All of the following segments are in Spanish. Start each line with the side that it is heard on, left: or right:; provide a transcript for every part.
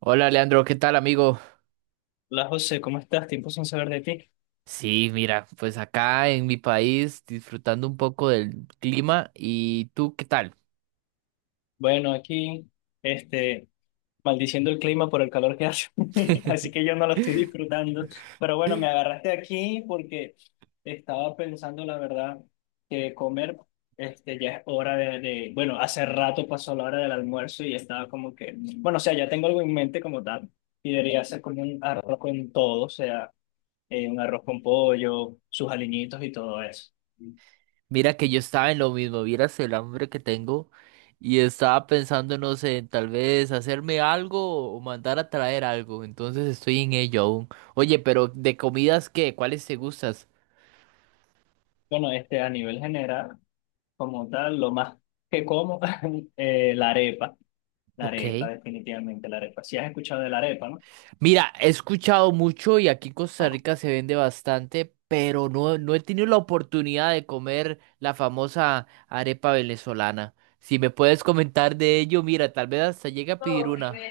right: Hola Leandro, ¿qué tal amigo?
left: Hola José, ¿cómo estás? Tiempo sin saber de ti.
right: Sí, mira, pues acá en mi país disfrutando un poco del clima y tú, ¿qué tal?
left: Bueno, aquí, este, maldiciendo el clima por el calor que hace, así que yo no lo estoy disfrutando. Pero bueno, me agarraste aquí porque estaba pensando, la verdad, que comer, ya es hora bueno, hace rato pasó la hora del almuerzo y estaba como que, bueno, o sea, ya tengo algo en mente como tal y debería ser como un arroz con todo, o sea, un arroz con pollo, sus aliñitos y todo eso.
right: Mira que yo estaba en lo mismo, vieras el hambre que tengo y estaba pensando, no sé, en tal vez hacerme algo o mandar a traer algo, entonces estoy en ello aún. Oye, pero de comidas, ¿qué? ¿Cuáles te gustas?
left: Bueno, a nivel general. Como tal, lo más que como, eh, la arepa, la arepa,
right: Ok.
left: definitivamente la arepa. Si has escuchado de la arepa, ¿no?
right: Mira, he escuchado mucho y aquí en Costa Rica se vende bastante, pero no he tenido la oportunidad de comer la famosa arepa venezolana. Si me puedes comentar de ello, mira, tal vez hasta llegue a pedir una.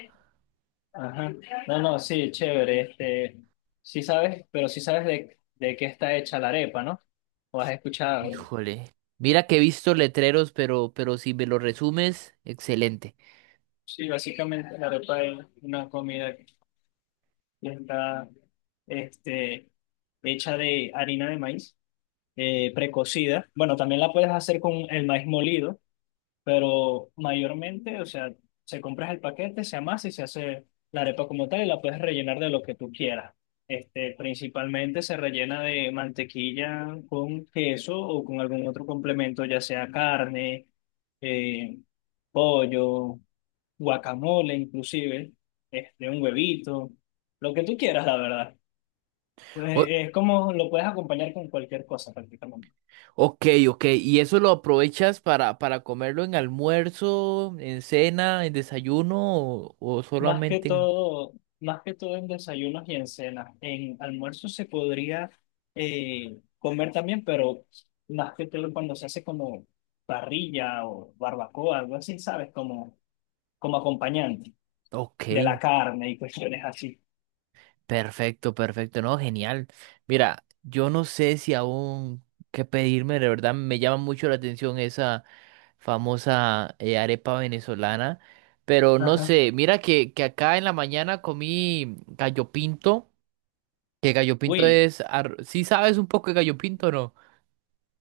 left: Ajá. No, no, sí, chévere. Sí sabes, pero sí sabes de qué está hecha la arepa, ¿no? ¿O has escuchado?
right: Híjole. Mira que he visto letreros, pero si me lo resumes, excelente.
left: Sí, básicamente la arepa es una comida que está, este, hecha de harina de maíz precocida. Bueno, también la puedes hacer con el maíz molido, pero mayormente, o sea, se compras el paquete, se amasa y se hace la arepa como tal y la puedes rellenar de lo que tú quieras. Principalmente se rellena de mantequilla con queso o con algún otro complemento, ya sea carne, eh, pollo, guacamole inclusive, un huevito, lo que tú quieras, la verdad. Pues
right: O-
left: es como lo puedes acompañar con cualquier cosa prácticamente.
right: ok, ok. ¿Y eso lo aprovechas para comerlo en almuerzo, en cena, en desayuno o
left: Más que
right: solamente en...
left: todo, más que todo en desayunos y en cenas. En almuerzo se podría comer también, pero más que todo cuando se hace como parrilla o barbacoa, algo así, ¿sabes? Como, como acompañante
right: Ok,
left: de la carne y cuestiones así.
right: perfecto, perfecto, no, genial. Mira, yo no sé si aún qué pedirme, de verdad me llama mucho la atención esa famosa arepa venezolana, pero no
left: Ajá.
right: sé, mira que acá en la mañana comí gallo pinto, que gallo pinto
left: Uy,
right: es, ¿sí sabes un poco de gallo pinto o no?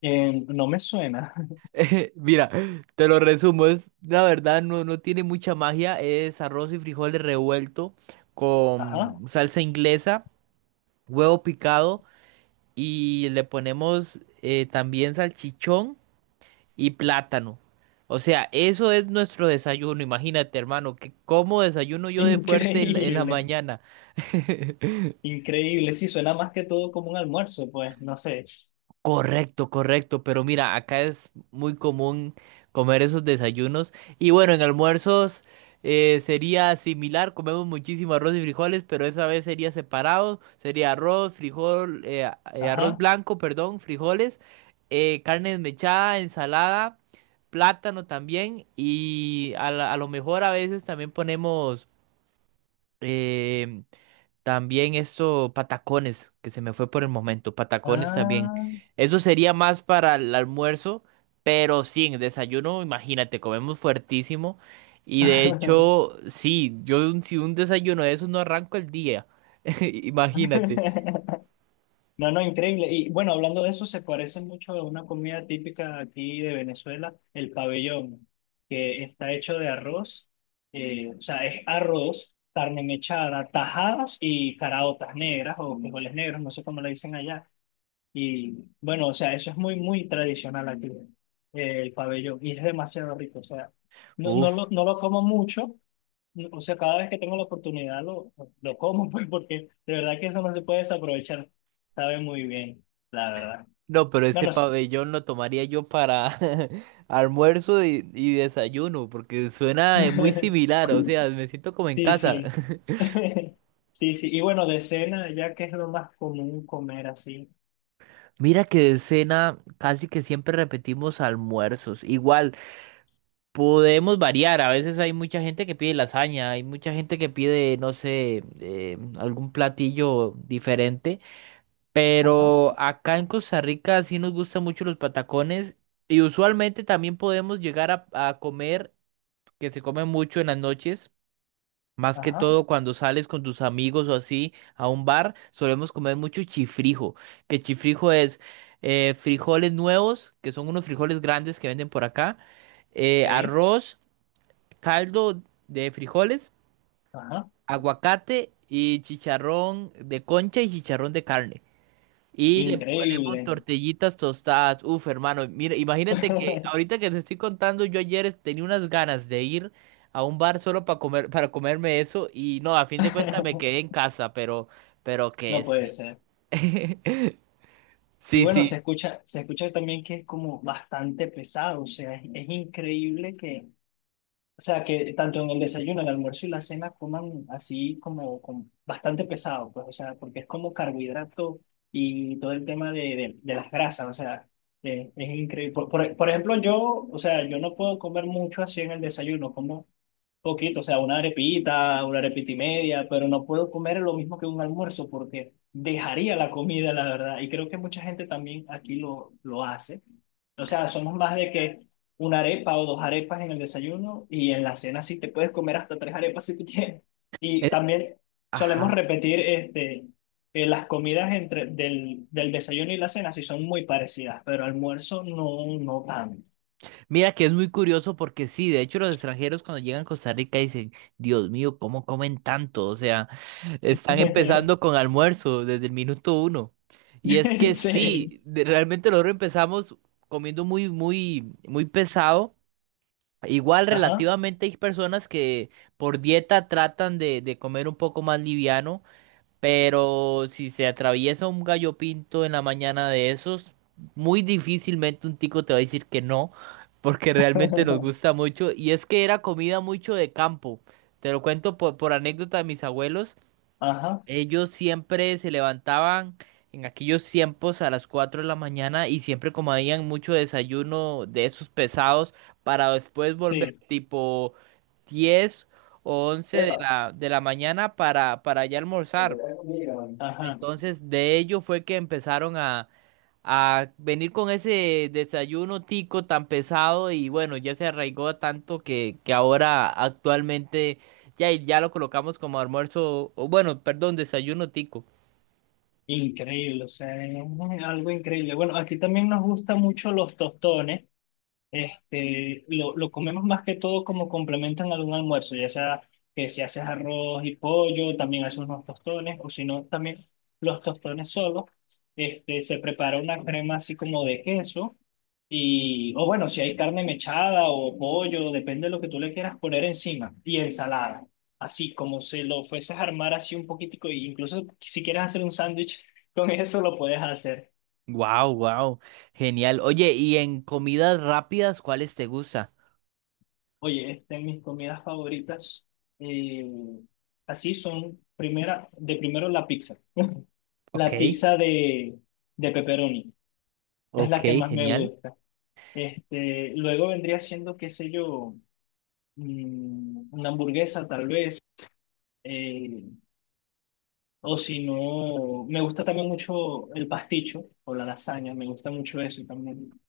left: no me suena.
right: Mira, te lo resumo, es, la verdad no tiene mucha magia, es arroz y frijoles revuelto con
left: Ajá.
right: salsa inglesa, huevo picado. Y le ponemos también salchichón y plátano. O sea, eso es nuestro desayuno. Imagínate, hermano, que como desayuno yo de fuerte en la
left: Increíble.
right: mañana.
left: Increíble. Sí, suena más que todo como un almuerzo, pues, no sé.
right: Correcto, correcto, pero mira, acá es muy común comer esos desayunos y bueno, en almuerzos sería similar, comemos muchísimo arroz y frijoles, pero esa vez sería separado, sería arroz, frijol, arroz
left: Ajá.
right: blanco, perdón, frijoles, carne desmechada, ensalada, plátano también y a lo mejor a veces también ponemos em, también esto, patacones, que se me fue por el momento, patacones también.
left: Ah.
right: Eso sería más para el almuerzo, pero sí, en el desayuno, imagínate, comemos fuertísimo. Y de hecho, sí, yo si un desayuno de esos no arranco el día, imagínate.
left: No, no, increíble. Y bueno, hablando de eso, se parece mucho a una comida típica aquí de Venezuela, el pabellón, que está hecho de arroz, o sea, es arroz, carne mechada, tajadas y caraotas negras o frijoles negros, no sé cómo le dicen allá. Y bueno, o sea, eso es muy, muy tradicional aquí, el pabellón, y es demasiado rico, o sea, no,
right: Uf,
left: no lo como mucho, o sea, cada vez que tengo la oportunidad lo como, pues, porque de verdad que eso no se puede desaprovechar. Sabe muy bien, la verdad.
right: no, pero
left: No,
right: ese
left: no sé.
right: pabellón lo tomaría yo para almuerzo y desayuno, porque suena muy similar, o sea, me siento como en
left: Sí,
right: casa.
left: sí. Sí, sí. Y bueno, de cena, ya que es lo más común comer así.
right: Mira que de cena casi que siempre repetimos almuerzos. Igual, podemos variar. A veces hay mucha gente que pide lasaña, hay mucha gente que pide, no sé, algún platillo diferente.
left: Ajá,
right: Pero acá en Costa Rica sí nos gustan mucho los patacones y usualmente también podemos llegar a comer, que se come mucho en las noches. Más que
left: ajá,
right: todo cuando sales con tus amigos o así a un bar, solemos comer mucho chifrijo. Que chifrijo es frijoles nuevos, que son unos frijoles grandes que venden por acá,
left: ok,
right: arroz, caldo de frijoles,
left: ajá.
right: aguacate y chicharrón de concha y chicharrón de carne. Y le
left: Increíble.
right: ponemos tortillitas tostadas. Uf, hermano, mira, imagínate que ahorita que te estoy contando, yo ayer tenía unas ganas de ir a un bar solo para comer, para comerme eso y no, a fin de cuentas me quedé en casa, pero,
left: No
right: que
left: puede
right: sí.
left: ser. Y
right: Sí,
left: bueno,
right: sí.
left: se escucha también que es como bastante pesado, o sea, es increíble o sea, que tanto en el desayuno, el almuerzo y la cena coman así como, como bastante pesado, pues, o sea, porque es como carbohidrato y todo el tema de las grasas, o sea, es increíble. Por ejemplo, yo, o sea, yo no puedo comer mucho así en el desayuno, como poquito, o sea, una arepita y media, pero no puedo comer lo mismo que un almuerzo porque dejaría la comida, la verdad. Y creo que mucha gente también aquí lo hace. O sea, somos más de que una arepa o dos arepas en el desayuno y en la cena sí te puedes comer hasta tres arepas si tú quieres. Y
right: eh,
left: también solemos
right: ajá.
left: repetir que las comidas entre, del desayuno y la cena sí son muy parecidas, pero almuerzo no, no tanto.
right: Mira que es muy curioso porque sí, de hecho los extranjeros cuando llegan a Costa Rica dicen, Dios mío, ¿cómo comen tanto? O sea, están empezando con almuerzo desde el minuto uno. Y es que
left: En serio.
right: sí, realmente nosotros empezamos comiendo muy, muy, muy pesado. Igual
left: Ajá.
right: relativamente hay personas que por dieta tratan de comer un poco más liviano, pero si se atraviesa un gallo pinto en la mañana de esos, muy difícilmente un tico te va a decir que no, porque realmente nos gusta mucho. Y es que era comida mucho de campo. Te lo cuento por anécdota de mis abuelos.
left: Ajá,
right: Ellos siempre se levantaban en aquellos tiempos a las 4 de la mañana y siempre comían mucho desayuno de esos pesados para después volver
left: sí,
right: tipo 10 o 11 de
left: Pepa,
right: la, de la mañana para ya
left: te voy
right: almorzar.
left: a comer, ¿no? Ajá.
right: Entonces, de ello fue que empezaron a venir con ese desayuno tico tan pesado y bueno, ya se arraigó tanto que, ahora actualmente ya lo colocamos como almuerzo, o bueno, perdón, desayuno tico.
left: Increíble, o sea, es algo increíble. Bueno, aquí también nos gustan mucho los tostones. Lo comemos más que todo como complemento en algún almuerzo, ya sea que si haces arroz y pollo, también haces unos tostones, o si no, también los tostones solos. Se prepara una crema así como de queso, y, o bueno, si hay carne mechada o pollo, depende de lo que tú le quieras poner encima, y ensalada. Así como se lo fueses a armar así un poquitico, e incluso si quieres hacer un sándwich con eso, lo puedes hacer.
right: Wow, wow, genial. Oye, ¿y en comidas rápidas cuáles te gusta?
left: Oye, mis comidas favoritas, eh, así son, primera, de primero la pizza.
right: Ok,
left: La pizza de pepperoni, es
right: ok,
left: la que más me
right: genial.
left: gusta. Luego vendría siendo, qué sé yo, una hamburguesa tal vez, eh, o si no, me gusta también mucho el pasticho o la lasaña, me gusta mucho eso también.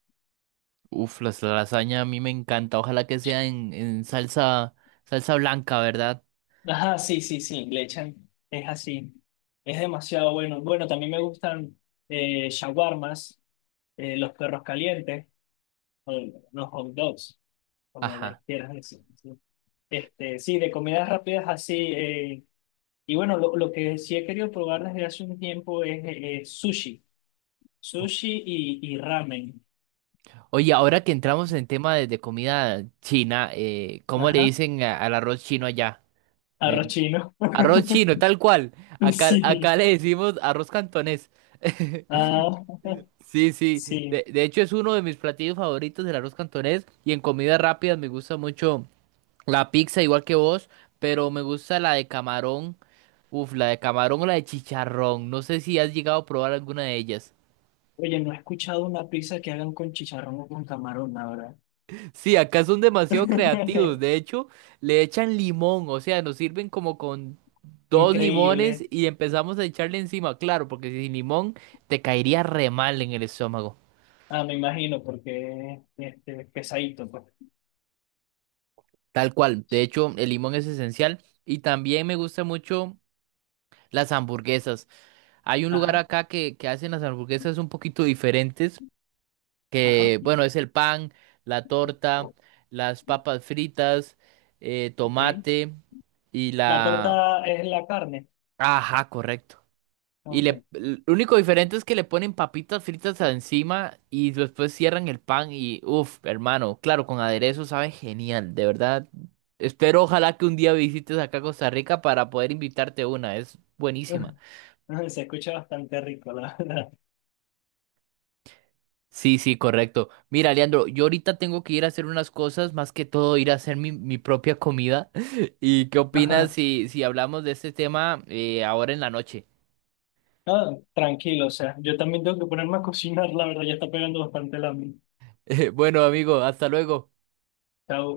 right: Uf, las lasaña a mí me encanta. Ojalá que sea en, salsa, salsa blanca, ¿verdad?
left: Ajá, sí, sí, sí, le echan, es así, es demasiado bueno. Bueno, también me gustan shawarmas, los perros calientes, o los hot dogs, como les
right: Ajá.
left: quieras decir. ¿Sí? Sí, de comidas rápidas así. Y bueno, lo que sí he querido probar desde hace un tiempo es sushi, sushi y ramen.
right: Oye, ahora que entramos en tema de comida china, ¿cómo le
left: Ajá,
right: dicen al arroz chino allá? Me-
left: arroz chino.
right: arroz chino, tal cual. Acá
left: Sí,
right: le decimos arroz cantonés.
left: ah,
right: Sí, sí.
left: sí.
right: De hecho, es uno de mis platillos favoritos, el arroz cantonés. Y en comidas rápidas me gusta mucho la pizza, igual que vos, pero me gusta la de camarón. Uf, la de camarón o la de chicharrón. No sé si has llegado a probar alguna de ellas.
left: Oye, no he escuchado una pizza que hagan con chicharrón o con camarón, la verdad.
right: Sí, acá son demasiado creativos. De hecho, le echan limón, o sea, nos sirven como con dos limones
left: Increíble.
right: y empezamos a echarle encima, claro, porque sin limón te caería re mal en el estómago.
left: Ah, me imagino, porque pesadito, pues.
right: Tal cual. De hecho, el limón es esencial. Y también me gusta mucho las hamburguesas. Hay un lugar
left: Ajá,
right: acá que, hacen las hamburguesas un poquito diferentes,
left: ajá.
right: que bueno, es el pan, la torta, las papas fritas,
left: Bien.
right: tomate y
left: La
right: la...
left: torta es la carne.
right: Ajá, correcto. Y
left: Ok.
right: lo único diferente es que le ponen papitas fritas a encima y después cierran el pan y, uff, hermano, claro, con aderezo sabe genial, de verdad. Espero, ojalá que un día visites acá a Costa Rica para poder invitarte una, es buenísima.
left: Se escucha bastante rico, la verdad.
right: Sí, sí, correcto. Mira, Leandro, yo ahorita tengo que ir a hacer unas cosas, más que todo ir a hacer mi propia comida. ¿Y qué opinas
left: Ajá.
right: si hablamos de este tema ahora en la noche?
left: No, tranquilo, o sea, yo también tengo que ponerme a cocinar, la verdad, ya está pegando bastante la hambre.
right: Bueno, amigo, hasta luego.
left: Chao.